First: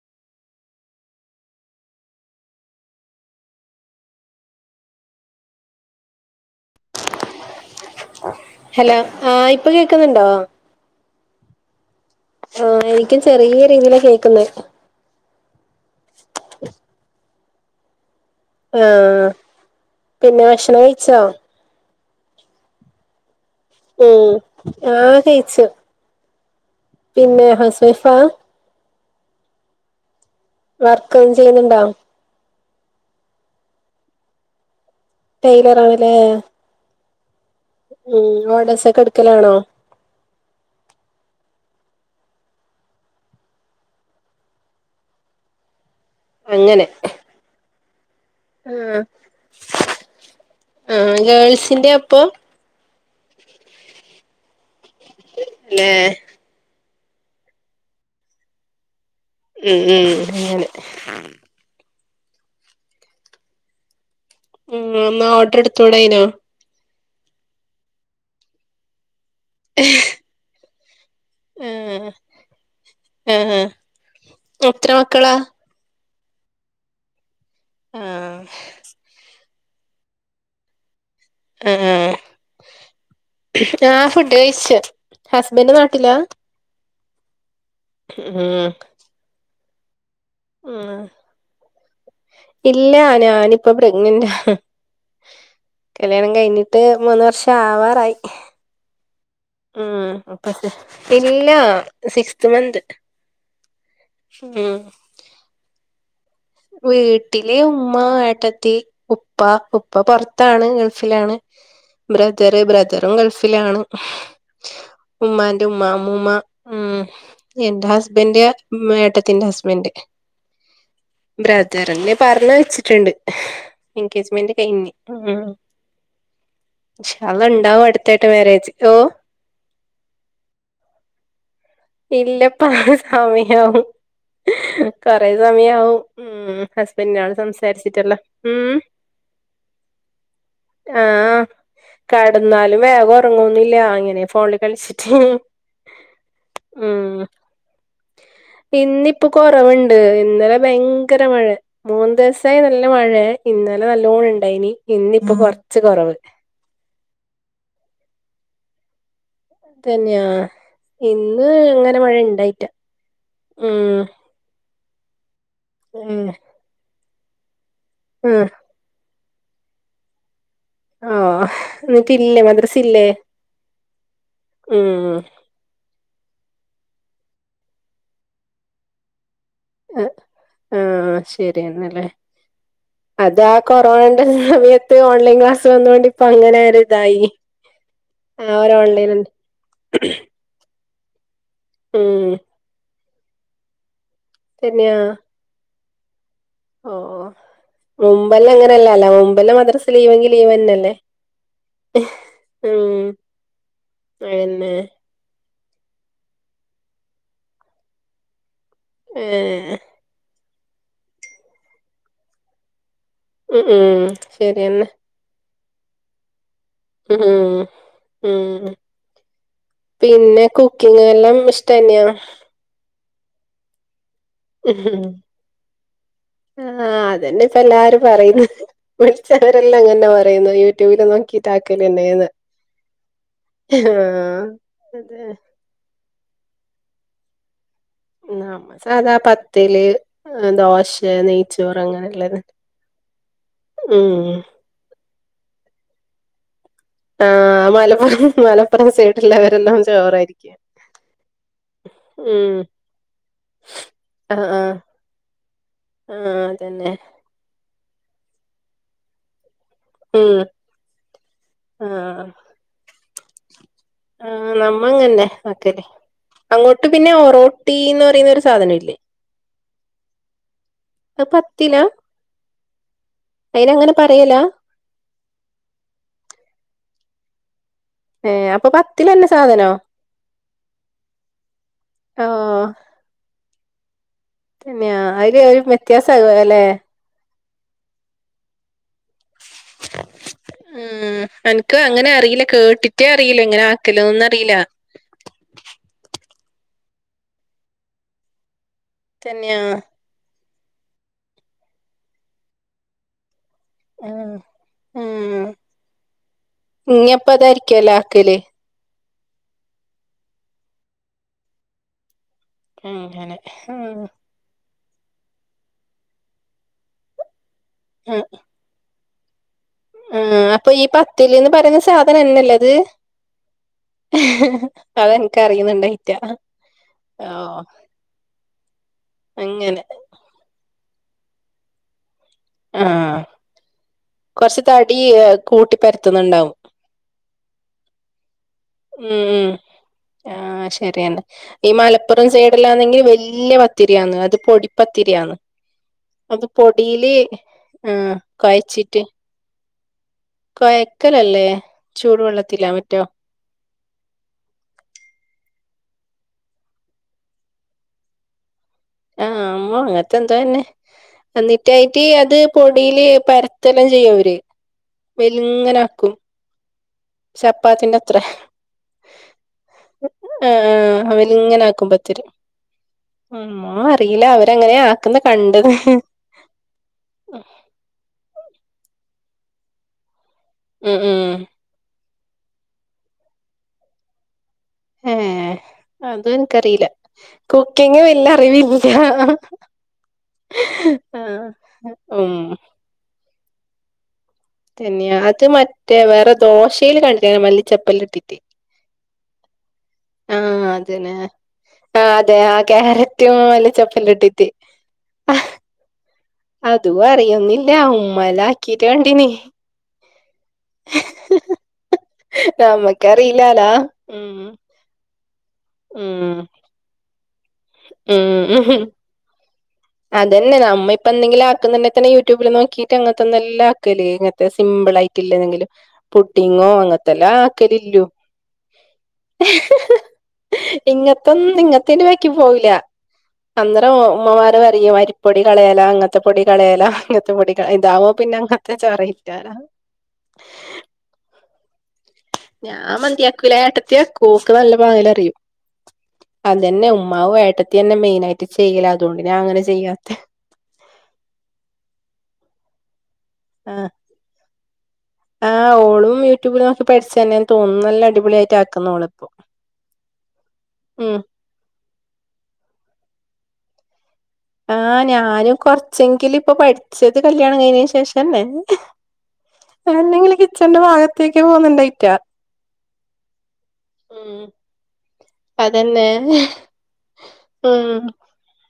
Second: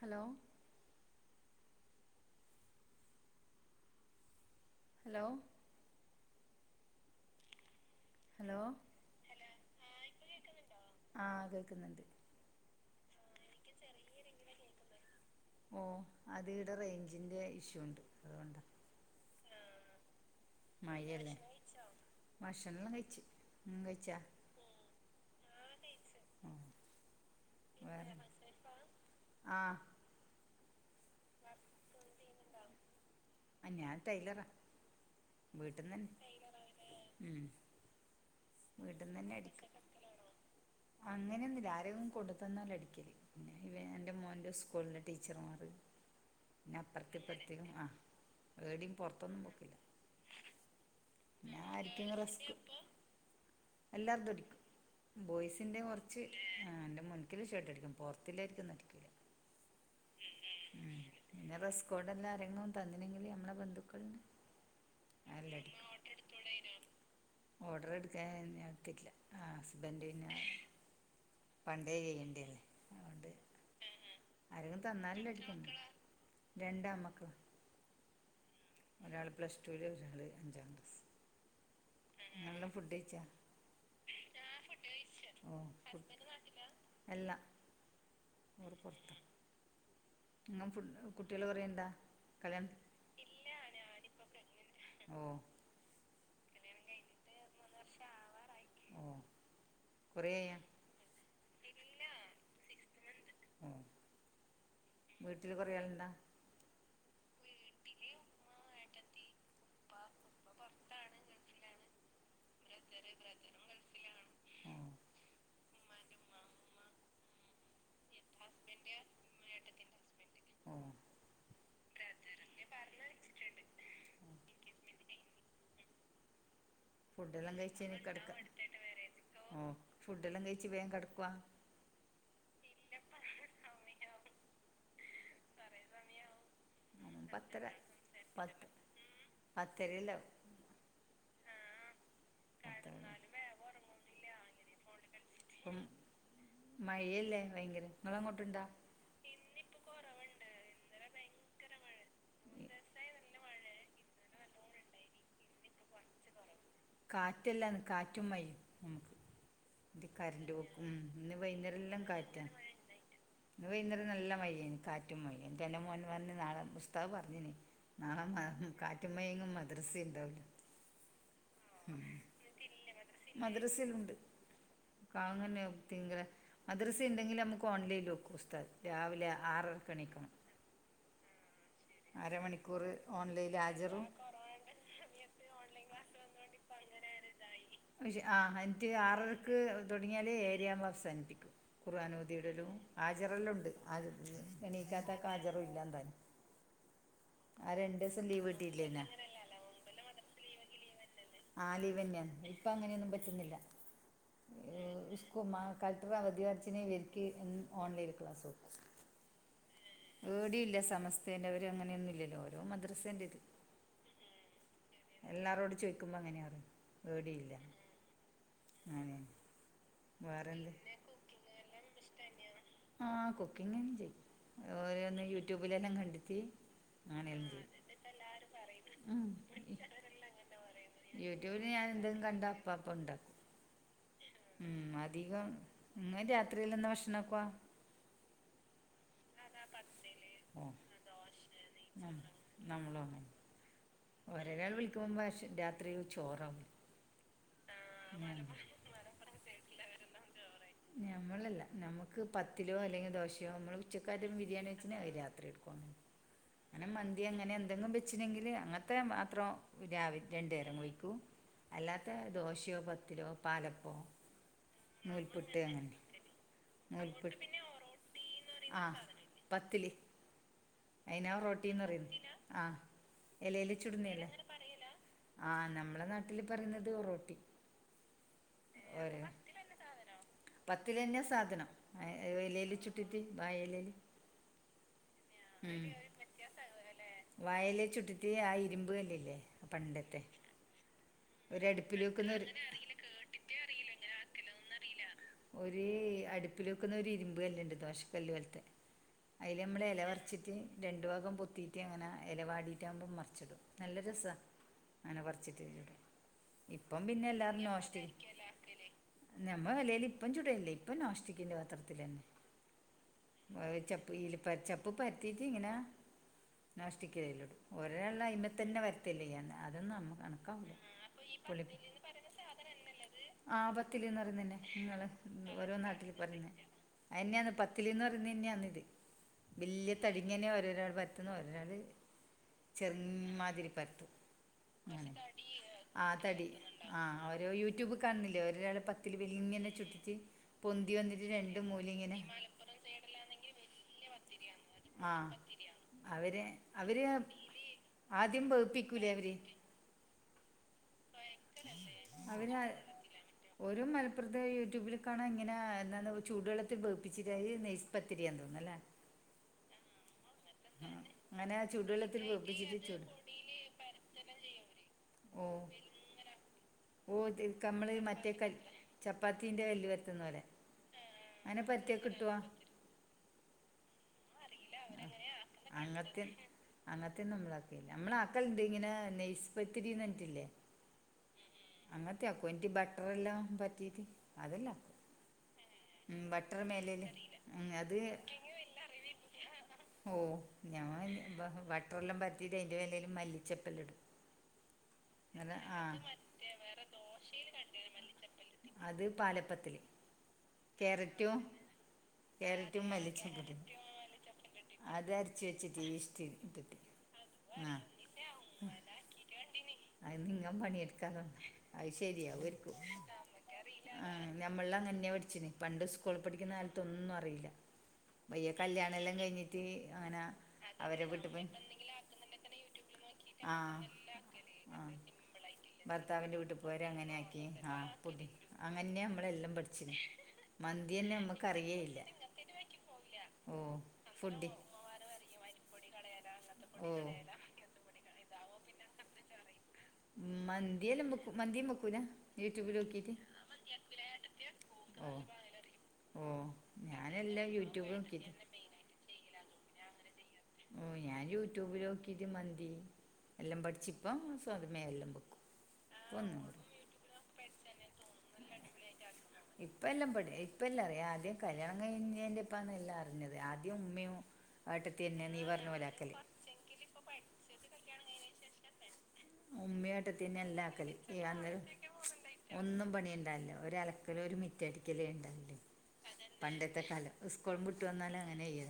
Hello hello hello ആ ഇപ്പൊ കേൾക്കുന്നുണ്ടോ ആ ആ കേൾക്കുന്നുണ്ട് ആഹ എനിക്കും ചെറിയ രീതിയില കേൾക്കുന്ന ഓ അതി ഇടെ റേഞ്ചിന്റെറെ ഇഷ്യൂ ഉണ്ട് അതുകൊണ്ടാ ആഹ പിന്നെ വിഷണം കഴിച്ചോ ഭഷണംല്ലാം കഴിിച്ചച്ച് ഉം ആ് കയിിച്ചു ആ പിന്നെ ഹസവൈഫ ആഹ വർക്ക്ും ചെയ്യുന്നുണ്ടോ ആ ഞാൻ ടൈലറ ടയിലറ ആണല്ലേ ഉം ഉം ഓഡസ ഒക്കെ എടുക്കലാണോ അങ്ങനെയൊന്നുംില്ല ആരെയന്നും കൊണ്ടു തന്നാല അടിക്കല് പിന്നെ ഇവ എറെ മോന്റെ സ്കൂളിലെ ടീച്ചർമാർ പിന്ന അങ്ങനെ അപ്പറത്തിപ്പറത്തക്കും ആ ഏടിയും ആ പുൊറത്തൊന്നും പോൊക്കില്ല ആ ാ ഗേൾസിന്റെ ആരിക്കും അപ്പൊ റെസ്ക് എല്ലാവർുംടിക്കും ബോയ്സിന്റെ അല്ലെ കുറച്ച് ഹ എ്ന്റെ മുൻകില് ഷേട്ട്ടരിക്കും പുൊറത്തില്ലായിരിക്കുംരിക്ക ഉം ഉം അങ്ങനെ ഉ പിന്നെ റെസ്കോടെ എല്ലാം ആരെങ്ങും തന്നില്ലെങ്കില് നമ്മളുടെ ബന്ധുക്കൾന് ഉം എന്നാ ഓർഡർ എടുത്തോടയ്നോ ഓർഡർ എടുക്കാൻ ഞൻ എത്തില്ല ആ ഹസ്ബൻഡ് പിന്നെ ആ പണ്ടേ ചെയ്യണ്ടി അല്ലേ അതൊണ്ട് ആ ആ ആരെങ്കിലും എത്ര തന്നാലല്ലെ മക്കളാ അടിക്കണ്ട് രണ്ട് ആൺ മക്കളാ ആ ഒരാൾ പ്ലസ് ടുൽ ഒരാൾ അഞ്ചാം ക്ലസ് ആ ആ ഫുഡ് കഴിച്ച ഓ ഹസ്ബൻഡ നാട്ടിലാ ഫുഡ് അല്ല ഉം ഓള് പുറത്താ ഇങ്ങൻ ഉം കുട്ടികൾ കൊറയണ്ടാ കല്യാണം ഇല്ല ഇല്ല ഞാനിപ്പ ഞാനിപ്പം പ്രഗ്നന്റാ പ്രഗ്നന്റെ ഓഹ് കല്യാണം കഴിഞ്ഞിട്ട് മൂന്ന് വർഷം ആവാറായി ഉം കുറയെ അപ്പ ആയോ സ് ഇല്ല സിക്സ്ത് മന്ത് ഉം ഉം വീട്ടില് കുറെ അളുണ്ടോ വീട്ടിലെ ഉമ്മ ഏട്ടത്തി ഉപ്പ ഉപ്പ പുറത്താണ് ഗൾഫിലാണ് ബ്രദറ് ബ്രദറും ഗൾഫിലാണ് ആഹ് ഉമ്മാന്റെ ഉമ് അമ്മൂമ്മ ഉംഎന്റെ ഹസ്ബൻഡ് ഏട്ടത്തിന്റെ ഹസ്ബൻഡ് ഉം ബ്രദർന്നെ പറഞ്ഞ വെച്ചിട്ട്ണ്ട്, എൻഗേജ്മെന്റ് കയിഞ്ഞ് മ്മ് ഇൻഷാള്ള ഇണ്ടാവും അട്ട്ത്തായിട്ട് മാരേജ് ഓ ഓ ഫുഡ്ല്ലാം കഴിച്ച് വേഗം കിടക്കുവ. ഇല്ലപ്പ സമിയവും കൊറെ സമിയവും ഉം ഹസ്ബൻനാണ് സംസാരിച്ചിട്ടള്ള ഉം പത്തിരില ആഹ് കടന്നാലും പത്ത വേഗം ഉറങ്ങുന്നില്ല ഇങ്ങനെ ഫോണിൽ കളിച്ചിട്ട്ഹ് പ്പം മഴല്ലേ വയ്ങ്കരെ ഇങ്ങള അങ്ങോട്ട് ഇണ്ടാ പ്പ കൊറവ്ണ്ട് ഇന്നലെ ഭയങ്കര മഴയെ മൂന്ന് ദിസയി നല്ല മഴെ ഇന്നലെ നല്ലോണം ഇണ്ടായ്നി ഇന്നിപ്പൊ കൊർച്ച് കൊറവ് കാറ്റല്ലന്ന് കാറ്റും മയയും നമ്മ്ക്ക് ഇത് തന്നെയാ കറണ്ട്പോക്കും ഇന്ന് അങ്ങനെ വൈന്നേരെല്ലാം മഴ കാറ്റാ ഇണ്ടായിറ്റ ഇന്ന് ഉം വൈനേരം നല്ല മഴേയ്നി കാ റ്റ എന്റെ മോൻ ഏഹ് പറഞ്ഞ്ന് നാളെ ഉസ്താദ് പറഞ്ഞിനി നാളെ മഴ ആഹ് കാ റ്റും മഴ മദ്രസ് ഉണ്ടാവില്ല ആഹ് ഉം എന്നിട്ടില്ലേ മദ്രസ ഇല്ലേ മദ്രസിനുണ്ട് ഉം കാങ്ങനെ ഉം തിങ്കളെ മദ്രസ് ഇണ്ടെങ്കിൽ നമുക്ക് ഓൺലൈനിലെക്കും ഉസ്താദ് രാവിലെ ആറരക്ക് അ എണിക്കണം ആഹ് ശരിയെന്നല്ലേ അതാ ഓൺലൈനിൽ ഹാജറും കൊറോണന്റെ സമയ പ്പൊ ഓൺലൈൻ ക്ലാസ് വന്നോണ്ട് ഇപ്പ അങ്ങനെ ഓരുതായി [unintelligible] ആഹ് അഞ്ച് ആറരക്ക് തുടങ്ങിയാല് ഏയിരവുമ്പോ അവസാനിപ്പിക്കും ഉം ഖുർആനോദിവിട്ടെല്ലും ആജറോല്ലാം ഉണ്ട് തന്നെയാ എനീക്കാത്ത ആജറുംല്ലാ താനും ഓ ഓ മുമ്പെല്ലാം കിട്ടിയില്ലേ എന്നാ അങ്ങനെയലല്ല മുമ്പെല്ലാം മദ്രാസ് ലീവെങ്കി ലീവെന്നെല്ലേ ആലീവെന്നെ ഇപ്പൊ അങ്ങനെയൊന്നും പറ്റിന്നില്ല അതന്നെ [unintelligible] ഉം മഴകൽത്ത് അവധി വർച്ചിന് ഇവരിക്ക് ഉം ഓൺലൈൽ ക്ലാസും ഏഹ് ഏടെയില്ല സമസ്ഥതേന്റെ അവര് അങ്ങനെയൊന്നും ഇല്ലല്ലോ ഓരോ മദ്രസേൻ്റത്. ഉം ഉം ശരി എന്നെ എല്ലാരോട് ചോയിക്കുമ്പോ അങ്ങനെയാപറയ ഉം ഉം അങ്ങനെ പിന്നെ വേറെന്ത് കുക്കിങ്ല്ലാം ഇഷ്ടന്നെയാ ആഹ് കുക്കിംഗ്ല്ല്ലാം ചെയ്യും [unintelligible] ഓരോന്ന് യൂട്യൂബിലെല്ലാം കണ്ടിട്ട് ആ അതന്നെ അങ്ങനെയെല്ലാം ഇപ്പ ചെയ്യും എല്ലാരും പറയുന്നത് [unintelligible] വിളിച്ചവരെല്ലാം അങ്ങനെ പറയ്ന്ന് യൂട്യൂബി യൂട്യൂബില് ഞാൻ എന്തെലും കണ്ട അപ്പ അപ്പ ആഹ് ഇണ്ടക്കും അതെ അധികം ഇന്ന് രാത്രിയിൽ എന്ന ഭക്ഷണകോ നമ്മ സാദാ പത്തില് ഉം ഓ ദോശ, നെയ്ച്ചോറ്, അങ്ങനെയിള്ളത് [unintelligible] വിളിക്കുമ്പഷ് രാത്രിൽ ചോറാവും ആഹ് മലപ്പുറം മലപ്പുറം സെഡിള്ളവരെല്ലാം ചോറായിരിക്കും നമ്മളല്ല നമുക്ക് ഉം പത്തിലോ അല്ലെങ്കിൽ ദോശയോ നമ്മള് ഉച്ചക്കാര്യം ബിരിയാണി വെച്ച്നെ അത് രാത്രി എടുക്കുങ്ങനെ ആ അതന്നെ അങ്ങനെ എന്തെങ്കിലും വെച്ചനെങ്കിൽ അങ്ങനത്തെ മാത്രം രാവിലെ ഉം രണ്ടു നേരം കുഴിക്കും അല്ലാത്ത ആഹ് ദോശയോ പത്തിലോ പാലപ്പോ ആഹ് നമ്മ അങ്ങന്നെ നൂൽപുട്ട് അക്കല് അങ്ങനെ അങ്ങോട്ട് പിന്നെ നൂൽപുട്ട് ഒറോട്ടിന്ന് പറയ്ന്ന ഒരു സാധനെ ഇല്ലേ പത്തില്ല് അത് അയിന പത്തിലാ ഒറോട്ടിന്ന് പറയ്നെ ആ എലേല് അയിനങ്ങനെ പറയലാ [unintelligible] ആ നമ്മ്ളെ നാട്ടില് പറയ്ന്നത് ഒറോട്ടി ഏഹ് അപ്പൊ പത്തിലന്നെ ഏഹ് സാധനോ പത്തിലെനെ സാധനം ഓഹ് ഏലെയിൽ ചു [unintelligible] വാഴേലേല് തന്നെയാ അയിൽ ഒരു വ്യത്യാസലല്ലെ വായലെ ചുട്ടിട്ട് ആ ഇരുമ്പ് ഇല്ലല്ലേ ആ പണ്ടത്തെ ഉം അനക്ക് ഓരട്ട്പ്പിൽ അങ്ങനെ അറിയില്ല വെക്ക്നേര് [inaudible] കേട്ടിട്ടേ അറിയില്ല ഇങ്ങനെ ആക്കലൊന്നും അറിയില്ല ഒരു അടുപ്പിൽ വെക്കുന്ന ഒരു ഇരുമ്പ് കല്ലുണ്ട് ദോശക്കല്ല് പോലത്തെ തന്നെയാ അതില് നമ്മള് ഇല വരച്ചിട്ട് രണ്ടു ഭാഗം പൊത്തീട്ട് അങ്ങനെ ഇല വാടിയിട്ട ആകുമ്പോം മറച്ചിടും നല്ല രസ ഉം അങ്ങനെ ഉം പറിച്ചിട്ട് ഇൂടെ ഇപ്പം പിന്നെ ഇഞ്ഞിപ്പ എല്ലാരും അതായിരിക്കുവല്ലോ ദേഷേ ആക്കല് ഞമ്മ എലയിൽ ഇപ്പം ചുടല്ലേ ഇപ്പം നോസ്റ്റിക്കിന്റെ പത്രത്തിന്നെ അങ്ങനെ ഉം ചപ്പ് ചപ്പ് പരത്തീട്ട് ഇങ്ങനെ നേഷ്ടിക്കലിടും ഒരാൾ ഉം അൈമത്ത തന്നെ പരത്തും ല്ല അതൊന്നും നമ്മ ഉം അപ്പൊ എണക്കാവില്ല ഈ പത്തില്ന്ന് പറയുന്ന സാധനന്നല്ലേ അത് ആ പത്തിൽന്ന് പറയുന്നന്നെ നിങ്ങള് ഓരോ നാട്ടില് അതെനിക്കറിയുന്നുണ്ടായിറ്റാ പറയുന്നേ അയെന്നെയന്ന് ഓഹ് പത്തിലിന്ന് പറയുന്നന്നെയന്ന ഇത് അങ്ങനെ വല്യ തടി ഇങ്ങനെ ഓരോരാൾ പരത്തുന്ന ഒൊരാള് ചെ ആഹ് മാ പരത്തും കൊറച്ച് തടി അങ്ങനെ കൂട്ടി ആ തടി പരത്തുന്നുണ്ടാവും ആഹ് ഒരു യൂട്യൂബ് കാണുന്നില്ലേ ഒരാള് ഉം പത്തില്ൽ വല ഉം ഇങ്ങനെ ചുറ്റിച്ച് ആഹ് പൊന്തി ശരിയെന്നെ വന്നിട്ട് രണ്ടും ഈ മൂല ഇങ്ങനെ മലപ്പുറം സൈഡിലാണെങ്കിൽ വല്യ പത്തിരിയാന്ന് അത് ആഹ് പൊടിപ്പത്തിരിയാന്ന് അവര് അത് അവര് പൊടീല് ആഹ് ആദ്യം കൊഴച്ചിട്ട് വേപ്പിക്കൂലേ അവര് കൊഴക്കലല്ലേ കുഴക്കലല്ലേ അവര് ചൂടുവെള്ളത്തിലാ മറ്റോ ഒരു മലപ്പുറത്തെ യൂട്യൂബിൽ കാണാൻ ഇങ്ങനെ എന്താ ചൂടുെള്ളത്തിൽ വേപ്പിച്ചിട്ട് നൈസ് പത്തിരിയ തേന്നുന്നല്ലേ ആഹ് അങ്ങനത്തെ എന്തോ തന്നെ അങ്ങനെ എന്നിട്ടായിട്ട് ചൂടുവെള്ളത്തിൽ അത് വേപ്പിച്ചിട്ട് പൊടിയില് ചൂട് പരത്തെല്ലാം ചെയ്യും അവര് ഓ വെലിങ്ങനാക്കും ഓ ഇത് നമ്മള് ചപ്പാത്തിന്റെ അത്ര മറ്റേ കൽ ചപ്പാത്തീൻ്റെ കല്ല് പരത്തുന്ന പോലെ ഹോ അവല് അങ്ങനെ ഇങ്ങനെ ആക്കും പരത്തിയാ പത്തര് കിട്ടുവോ ഉം ഒന്നും അറിയില്ല അവര് അങ്ങനെയ ആക്കുന്ന കണ്ട് ണ് അങ്ങനത്തെന്നും നമ്മളക്കയില്ല നമ്മളെ ആക്കലെണ്ട് ഇങ്ങനെ നെയസ്പത്തിരിന്ന് പറഞ്ഞിട്ടില്ലേ ഉം ഉം അങ്ങനത്തെെ ആക്കും എനിട്ട് ബട്ടർ എല്ലാം പറ്റീട്ട് അതെല്ലാം ആക്കും ഏഹ് ഉം അതും ബട്ടർ എനിക്കറിയില്ല മേലേല് ഉം അത് കുക്കിങ് വല്യ അറിവില്ല ഓ ഞാൻ ആ വട്ടർ എല്ലാം ഉം പരത്തിട്ട് അതിന്റെ മേലും മല്ലി ചെപ്പ് യെല്ല ഇടും തന്നെയ അത് അങ്ങനെ ആഹ് മറ്റേ വേറെ ദോശയിൽ കണ്ടിട്ടനെ മല്ല ചെപ്പൽ ഇട്ടിട്ട് മല്ലിച്ചെപ്പ്. അത് പാലപ്പത്തില് കേരറ്റോ ആഹ് അതെ ആ ക്യാരറ്റും മല്ലിചെപ്പെല്ലഇട്ടിട്ട് അതരച്ച്വെച്ചിട്ടീശ്ട്ട് [unintelligible] [unintelligible] [unintelligible] നിങ്ങ [unintelligible] നമ്മക്കറിയില്ലാലാ ആഹ് ഉം ഞമ്മളള്ങ്ങന്യ പഠിച്ചിന് പണ്ട് ഇസ്ക്കൂളി ഉം പഠിക്കുന്നാലത്തൊന്നും അറിയില്ല ഉം വയ്യ [unintelligible] കല്യാണം എല്ലാം കഴിഞ്ഞിട്ട് അങ്ങനെ അതന്നെ നമ്മ അവരെ വീട്ടി പോയി ഇപ്പന്തെങ്ങിലും ആക്ക്ന്നുണ്ടെതന്നെ [unintelligible] ടൂബില് ആഹ് നോക്കിട്ടങ്ങനത്തെന്നല്ലാക്കല് ഇങ്ങത്തെ സിമ്പിൾ ആഹ് [unintelligible] ഭർത്താവിന്റെ പുഡ്ഡിങ്ങോ [unintelligible] [unintelligible] അങ്ങന്യ [unintelligible] [unintelligible] നമ്മക്ക് ഇങ്ങത്തൊന്നും അറിയേയില്ല [unintelligible] പോകില്ല ഓ ഫുഡ് അന്നരോമ്മമാര [unintelligible] പൊടി കളയലാ ങ്ങത്തെ പൊടി കളയലാ ഓ [unintelligible] ഇതാവുംപിന്നെ [unintelligible] ഉം മന്തിയെലം ബെക്കും [unintelligible] ഞാ മന്തിയാക്കുല യേട്ടത്തിയാക്കുഓക്ക് നല്ല ഓ പാങ്ങിലറിയും ഓ അതന്നെ ഉമ്മാവും ഞാനെല്ലാം യൂട്യൂബ് യേട്ടത്തിയന്നെ നോക്കിട്ട് മെയിനായിട്ട് ചെയ്യലാതുകൊണ്ട്ഞാങ്ങനെ ചെയ്യാത്തെ ഓ ഞായൂട്യൂബിലോക്കിട്ട് മന്തി എല്ലാം ആഹ് പഠിച്ചിപ്പം സ്വതമേ എല്ലാം വെക്കും ആഹ് ഇപ്പം ഓളും ഒന്നും യൂട്യൂബിലോക്കി പഠിച്ചന്നെയാന്നുതോന്നുന്നല്ല അടിപൊളിയായിട്ട [unintelligible] ക്ക്ന്നോളെപ്പോ ഇപ്പഎല്ലാം പടി ഇപ്പഎല്ലാം അറിയാം ആദ്യം കല്യാണം കഴിഞ്ഞേൻ്റിപ്പാന്നെല്ലാറിഞ്ഞത് ആദ്യം ഉമ്മയും ആഹ് ഏട്ടത്തിന്നെ നീ ഞാനും പറഞ്ഞപോലാക്കല് കൊറച്ചെങ്കിലും ഇപ്പൊ പഠിച്ചത് കല്യാണം കഴിഞ്ഞന് ശേഷല്ലേ ഉമ്മയും ഏട്ടത്തി എന്നെങ്കിലും തന്നെ എല്ലാം കിച്ചന്റെ ആക്കല് ഈ ഭാഗത്തേക്ക് അന്നേരം പോന്നുണ്ടായിറ്റാ ഒന്നും പണിഇണ്ടാവില്ലാ ഒരലക്കല്, ഒരു മിറ്റടിക്കല് ഇണ്ടാവുല അതന്നെ പണ്ടത്തെ കാലം സ്കുളുംവിട്ട് വന്നാല് അങ്ങനായ്യാ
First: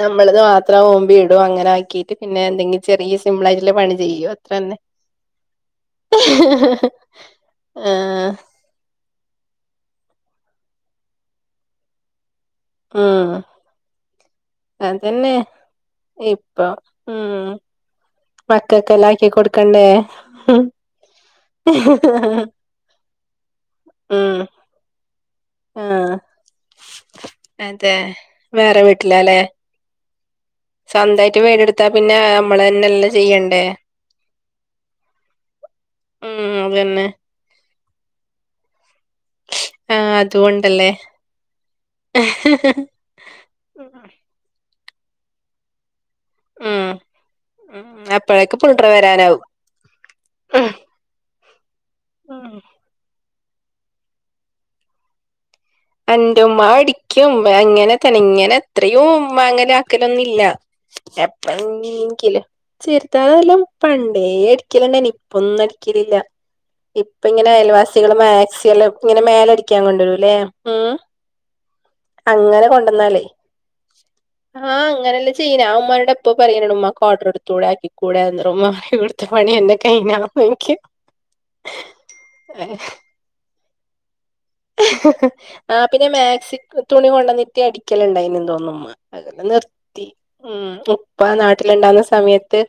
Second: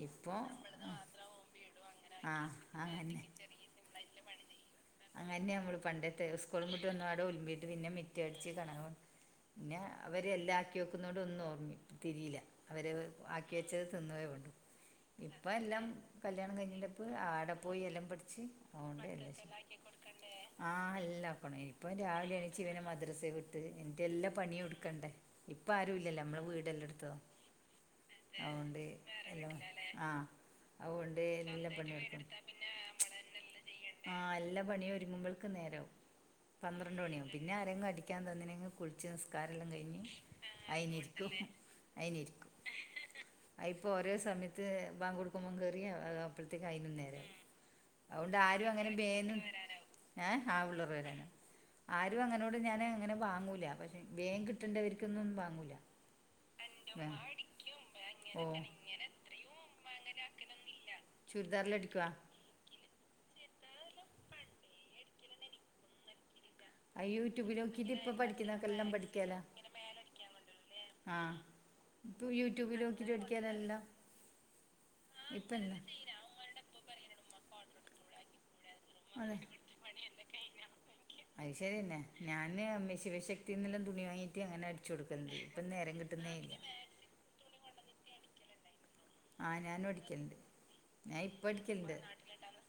ഞമ്മളത് വാ അത്ര ഓമ്പി ഇടും അങ്ങനെ ആക്കീട്ട് ആ പിന്നെന്തെങ്കിലും ചെറിയ സിമ്പിളായിട്ടുള്ള പണി ചെയ്യും അത്രന്നെ അങ്ങന്യാമ്മള് പണ്ടത്തെ സ്കൂളുംവിട്ട് വന്നാലോൽമ്പീട്ട് പിന്നെ ആഹ് മിറ്റടിച്ച് താണ് ഓൻ ന്നെ അവര് എല്ലാം ആക്കി വെക്കുന്നോണ്ട് ഒന്നും ഓർമ്മി തിരീലാ അവര് വ് ഉം ആക്കി വെച്ചത് തിന്നുവേ വേണ്ടു. അതന്നെ ഇപ്പഎല്ലാം കല്യാണം കഴിഞ്ഞിനിപ്പം ആടം പോയിഎല്ലാം പടിച് മക്കക്കെല്ലാക്കി കൊടുക്കണ്ടേ ആഹ് എല്ലാക്കണം ഇപ്പം രാവിലെ എണീച്ച് ഇവനെ മദ്രസെ വിട്ട് എൻ്റെ എല്ലാ ഉം പണിയുടു- ക്കണ്ടേ ഇപ്പ ആഹ് ആരുഇല്ലല്ലോ മ്മള് വീടെല്ലാടുത്തതാ അതെ വേറെ അഓണ്ട് വീട്ടിലാല്ലേ എന്താ ആഹ് സ്വന്തായിട്ട് വീടെടുത്താപ്പിന്നെ അമ്മള്തന്നല്ലേ ചെയ്യണ്ടേ ആഹ് എല്ലാ പണിയും ഒരുങ്ങ്മ്പ്ൾക്കും നേരാവും ഉം പന്ത്രണ്ട് അതന്നെ മണിയാവും പിന്നെ ആരെങ്കടിക്കാന്തന്തിനിങ്ങ് കുളിച്ച് നിസ്കാരെല്ലാം ആ കയിഞ്ഞ് അതുകൊണ്ടല്ലേ അയ്നിരിക്കും അയ്നിരിക്കും ആഇപ്പൊ ഓരോ സമയത്ത് ബാങ്ക് കൊടുക്കുമ്പോ കേറിയ അപ്പൾത്തേക്ക് ഉം അയിനും നേരായി ഉം അതൊണ്ട് അപ്പഴേക്ക് ആരും പുള്ളിടർ അങ്ങനെ ബേന്ന് വരാനാവും ഏഹ് ആ ഉം പിള്ളേർ വരാനാ ആരുഅങ്ങനോട് ഉം. ഞാന് അങ്ങനെ വാങ്ങൂല പക്ഷെ വേംകിട്ടേണ്ടവര്ക്കൊന്നും വാങ്ങൂല അന്റുമ്മാ അടിക്കും അങ്ങനെ തന്നെ ഓഹ് ഇങ്ങനെത്രയോ ഉമ്മാങ്ങന ക്കലൊന്നില്ല ചുരിദാറിലടിക്കുവാ എപ്പെങ്കിലും ചെറ്താലും പണ്ടേ അടിക്കല്ണ്ടാനി ഇപ്പൊന്നും അടിക്കലില്ല അത് ഇപ്പഇങ്ങനെ യൂട്യൂബിൽ നോക്കിയിട്ട് ഇപ്പൊ അയൽവാസികള് പഠിക്കുന്നൊക്കെ മാക്സി ല്ല് ഇങ്ങനെ മേലടിക്കാൻ കൊണ്ടരൂല്ലേ ആഹ് ഇപ്പൊയൂട്യൂബിലോക്കിട്ട് കൊണ്ടന്നാലേ അടിക്കാനല്ല ആഹ് അങ്ങനല്ലേ ചെയ്യ്നേ ആ ഉമ്മാനോടെപ്പപ്പറയിനാണുമ്മാക്കോടറെടുത്തൂടെ ആക്കിക്കൂടെന്ന്റുമ്മാ പറയാ അത് ഐശെരിന്നെ ഞാന് [unintelligible] ത്തീന്നെല്ലാം തുണി വാങ്ങീറ്റ് അങ്ങനെ അടിച്ചുകൊടുക്കുന്ന് ആഹ് ഇപ്പന്നേരം പിന്നെ കിട്ടുന്നേയില്ല മാക്സി തുണി കൊണ്ടന്നിട്ട് അടിക്കലുണ്ടായിന്നും തോന്നുമ്മ അതൊക്കെ ആ ഞാനും നിർത്തി അടിക്കലുണ്ട് ഉം ഞാൻ ഉപ്പ ഇപ്പം അടിക്കലുണ്ട് നാട്ടിലുണ്ടാവുന്ന സമയത്ത്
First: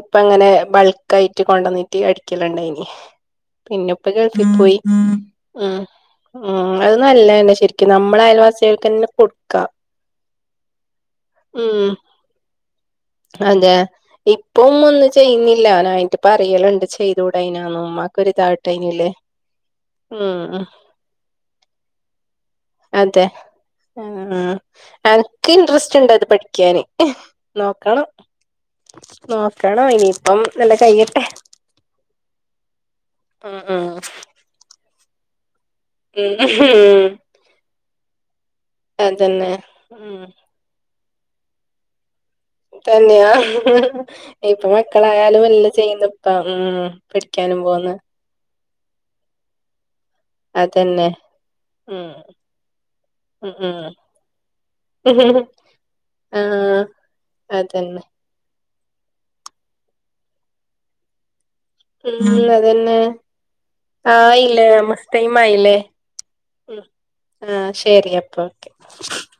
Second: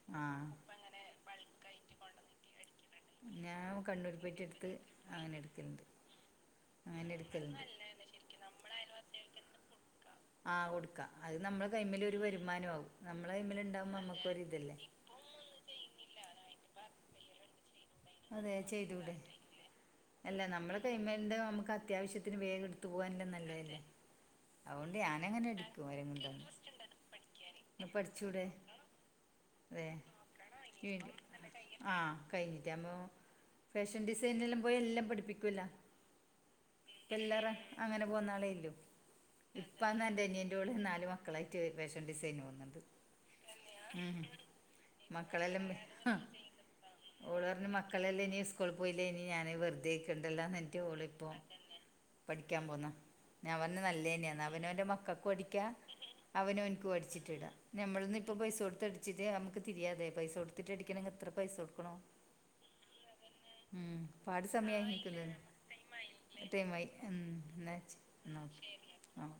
ഉപ്പ ആ അങ്ങനെ ബൾക്കായിറ്റ് കൊണ്ടന്നിറ്റ് അടിക്കലുണ്ടായിനി ഞാൻ പിന്നുപ്പ കണ്ണൂർ പോയിട്ട് ഗൾഫി എടുത്ത് പോയി അങ്ങനെ എടുക്കലുണ്ട് ഉം അത് അങ്ങനെ നല്ലതന്നെ എടുക്കലുണ്ട് ശരിക്കും നമ്മളയൽവാസികൾക്കന്നെ കൊടുക്കാം ആഹ് കൊടുക്കാം അത് നമ്മളെ കൈമില് ഒരു വരുമാനാവും നമ്മള അതെ കൈമ്മില്ണ്ടാവുമ്പോ ഇപ്പം നമ്മുക്കൊരിതല്ലേ ഒന്നും ചെയ്യുന്നില്ല നായിട്ട്പ്പറയലുണ്ട് ചെയ്തൂടായിനാന്നുമ്മാ അതേ ചെയ്തൂടെ ഉം അല്ല ഉം. നമ്മള് കൈമേന്റെ നമുക്ക് അത്യാവശ്യത്തിന് വേഗെടുത് അതെ തൂവാനുംനല്ലയല്ലേ ആഹ് അവോണ്ട് എനക്ക് ഞാനങ്ങനെടുക്കും ഇൻട്രസ്റ്റ് ഉണ്ട് അത് ഓരെങ്ങുംതന്നെ പഠിക്കാന് നോക്കണം ന്ന്പഠിച്ചൂടെ അതെ നോക്കണം ഇനിയിപ്പം നല്ല കയ്യട്ടെ ആഹ് കയ്ഞ്ഞിറ്റാ ന്നു ഉം ഉം പാഷൻ ഡിസൈനിലും പോയി എല്ലാം പഠിപ്പിക്കുവല്ലോ ഉം ഉം. എല്ലാറ അങ്ങനെ പോന്നാളേല്ലു അതന്നെ ഇപ്പന്ന് ഉം എന്റനിയൻ്റോള് നാലു മക്കളായിറ്റ് പാഷൻ ഡിസൈന് പോന്ന് തന്നെയാ ഇപ്പ മക്കളായാലും മക്കളെല്ലാം എല്ല ചെയ്യുന്നു ആഹ് ഇപ്പം ഉം ഓള് പഠിക്കാനും വർഞ്ഞ് പോന്ന് മക്കളെല്ലാ ഇനി സ്കൂള് പോയില്ലേ ഇനി ഞാന് വെറുതേക്കണ്ടല്ലാന്ന് എന്റെ ഓള് അതന്നെ ഇപ്പം ഉം പഠിക്കാമ്പോന്ന് ഉം നാമ്പർഞ്ഞ് നല്ലേന്നെയാന്ന് അവനോൻ്റെ മക്കക്ക് ഉം പഠിക്കാ ആഹ് [unintelligible] അതന്നെ ഞമ്മള് [unintelligible] പൈസൊട്ത്തടിച്ച്ട്ടമ്മക്ക് തിരിയാതെ [unintelligible] എത്ര പൈസൊടുക്കണോം [unintelligible] അതന്നെ പാട് ആയില്ലേ സമയായി [unintelligible] നിൽക്കുന്നത് ടൈമായില്ലേ ഉം ടൈമായി ആഹ് എന്നാ ശരി എന്നാ ഓക്കെ അപ്പൊക്കെ ആ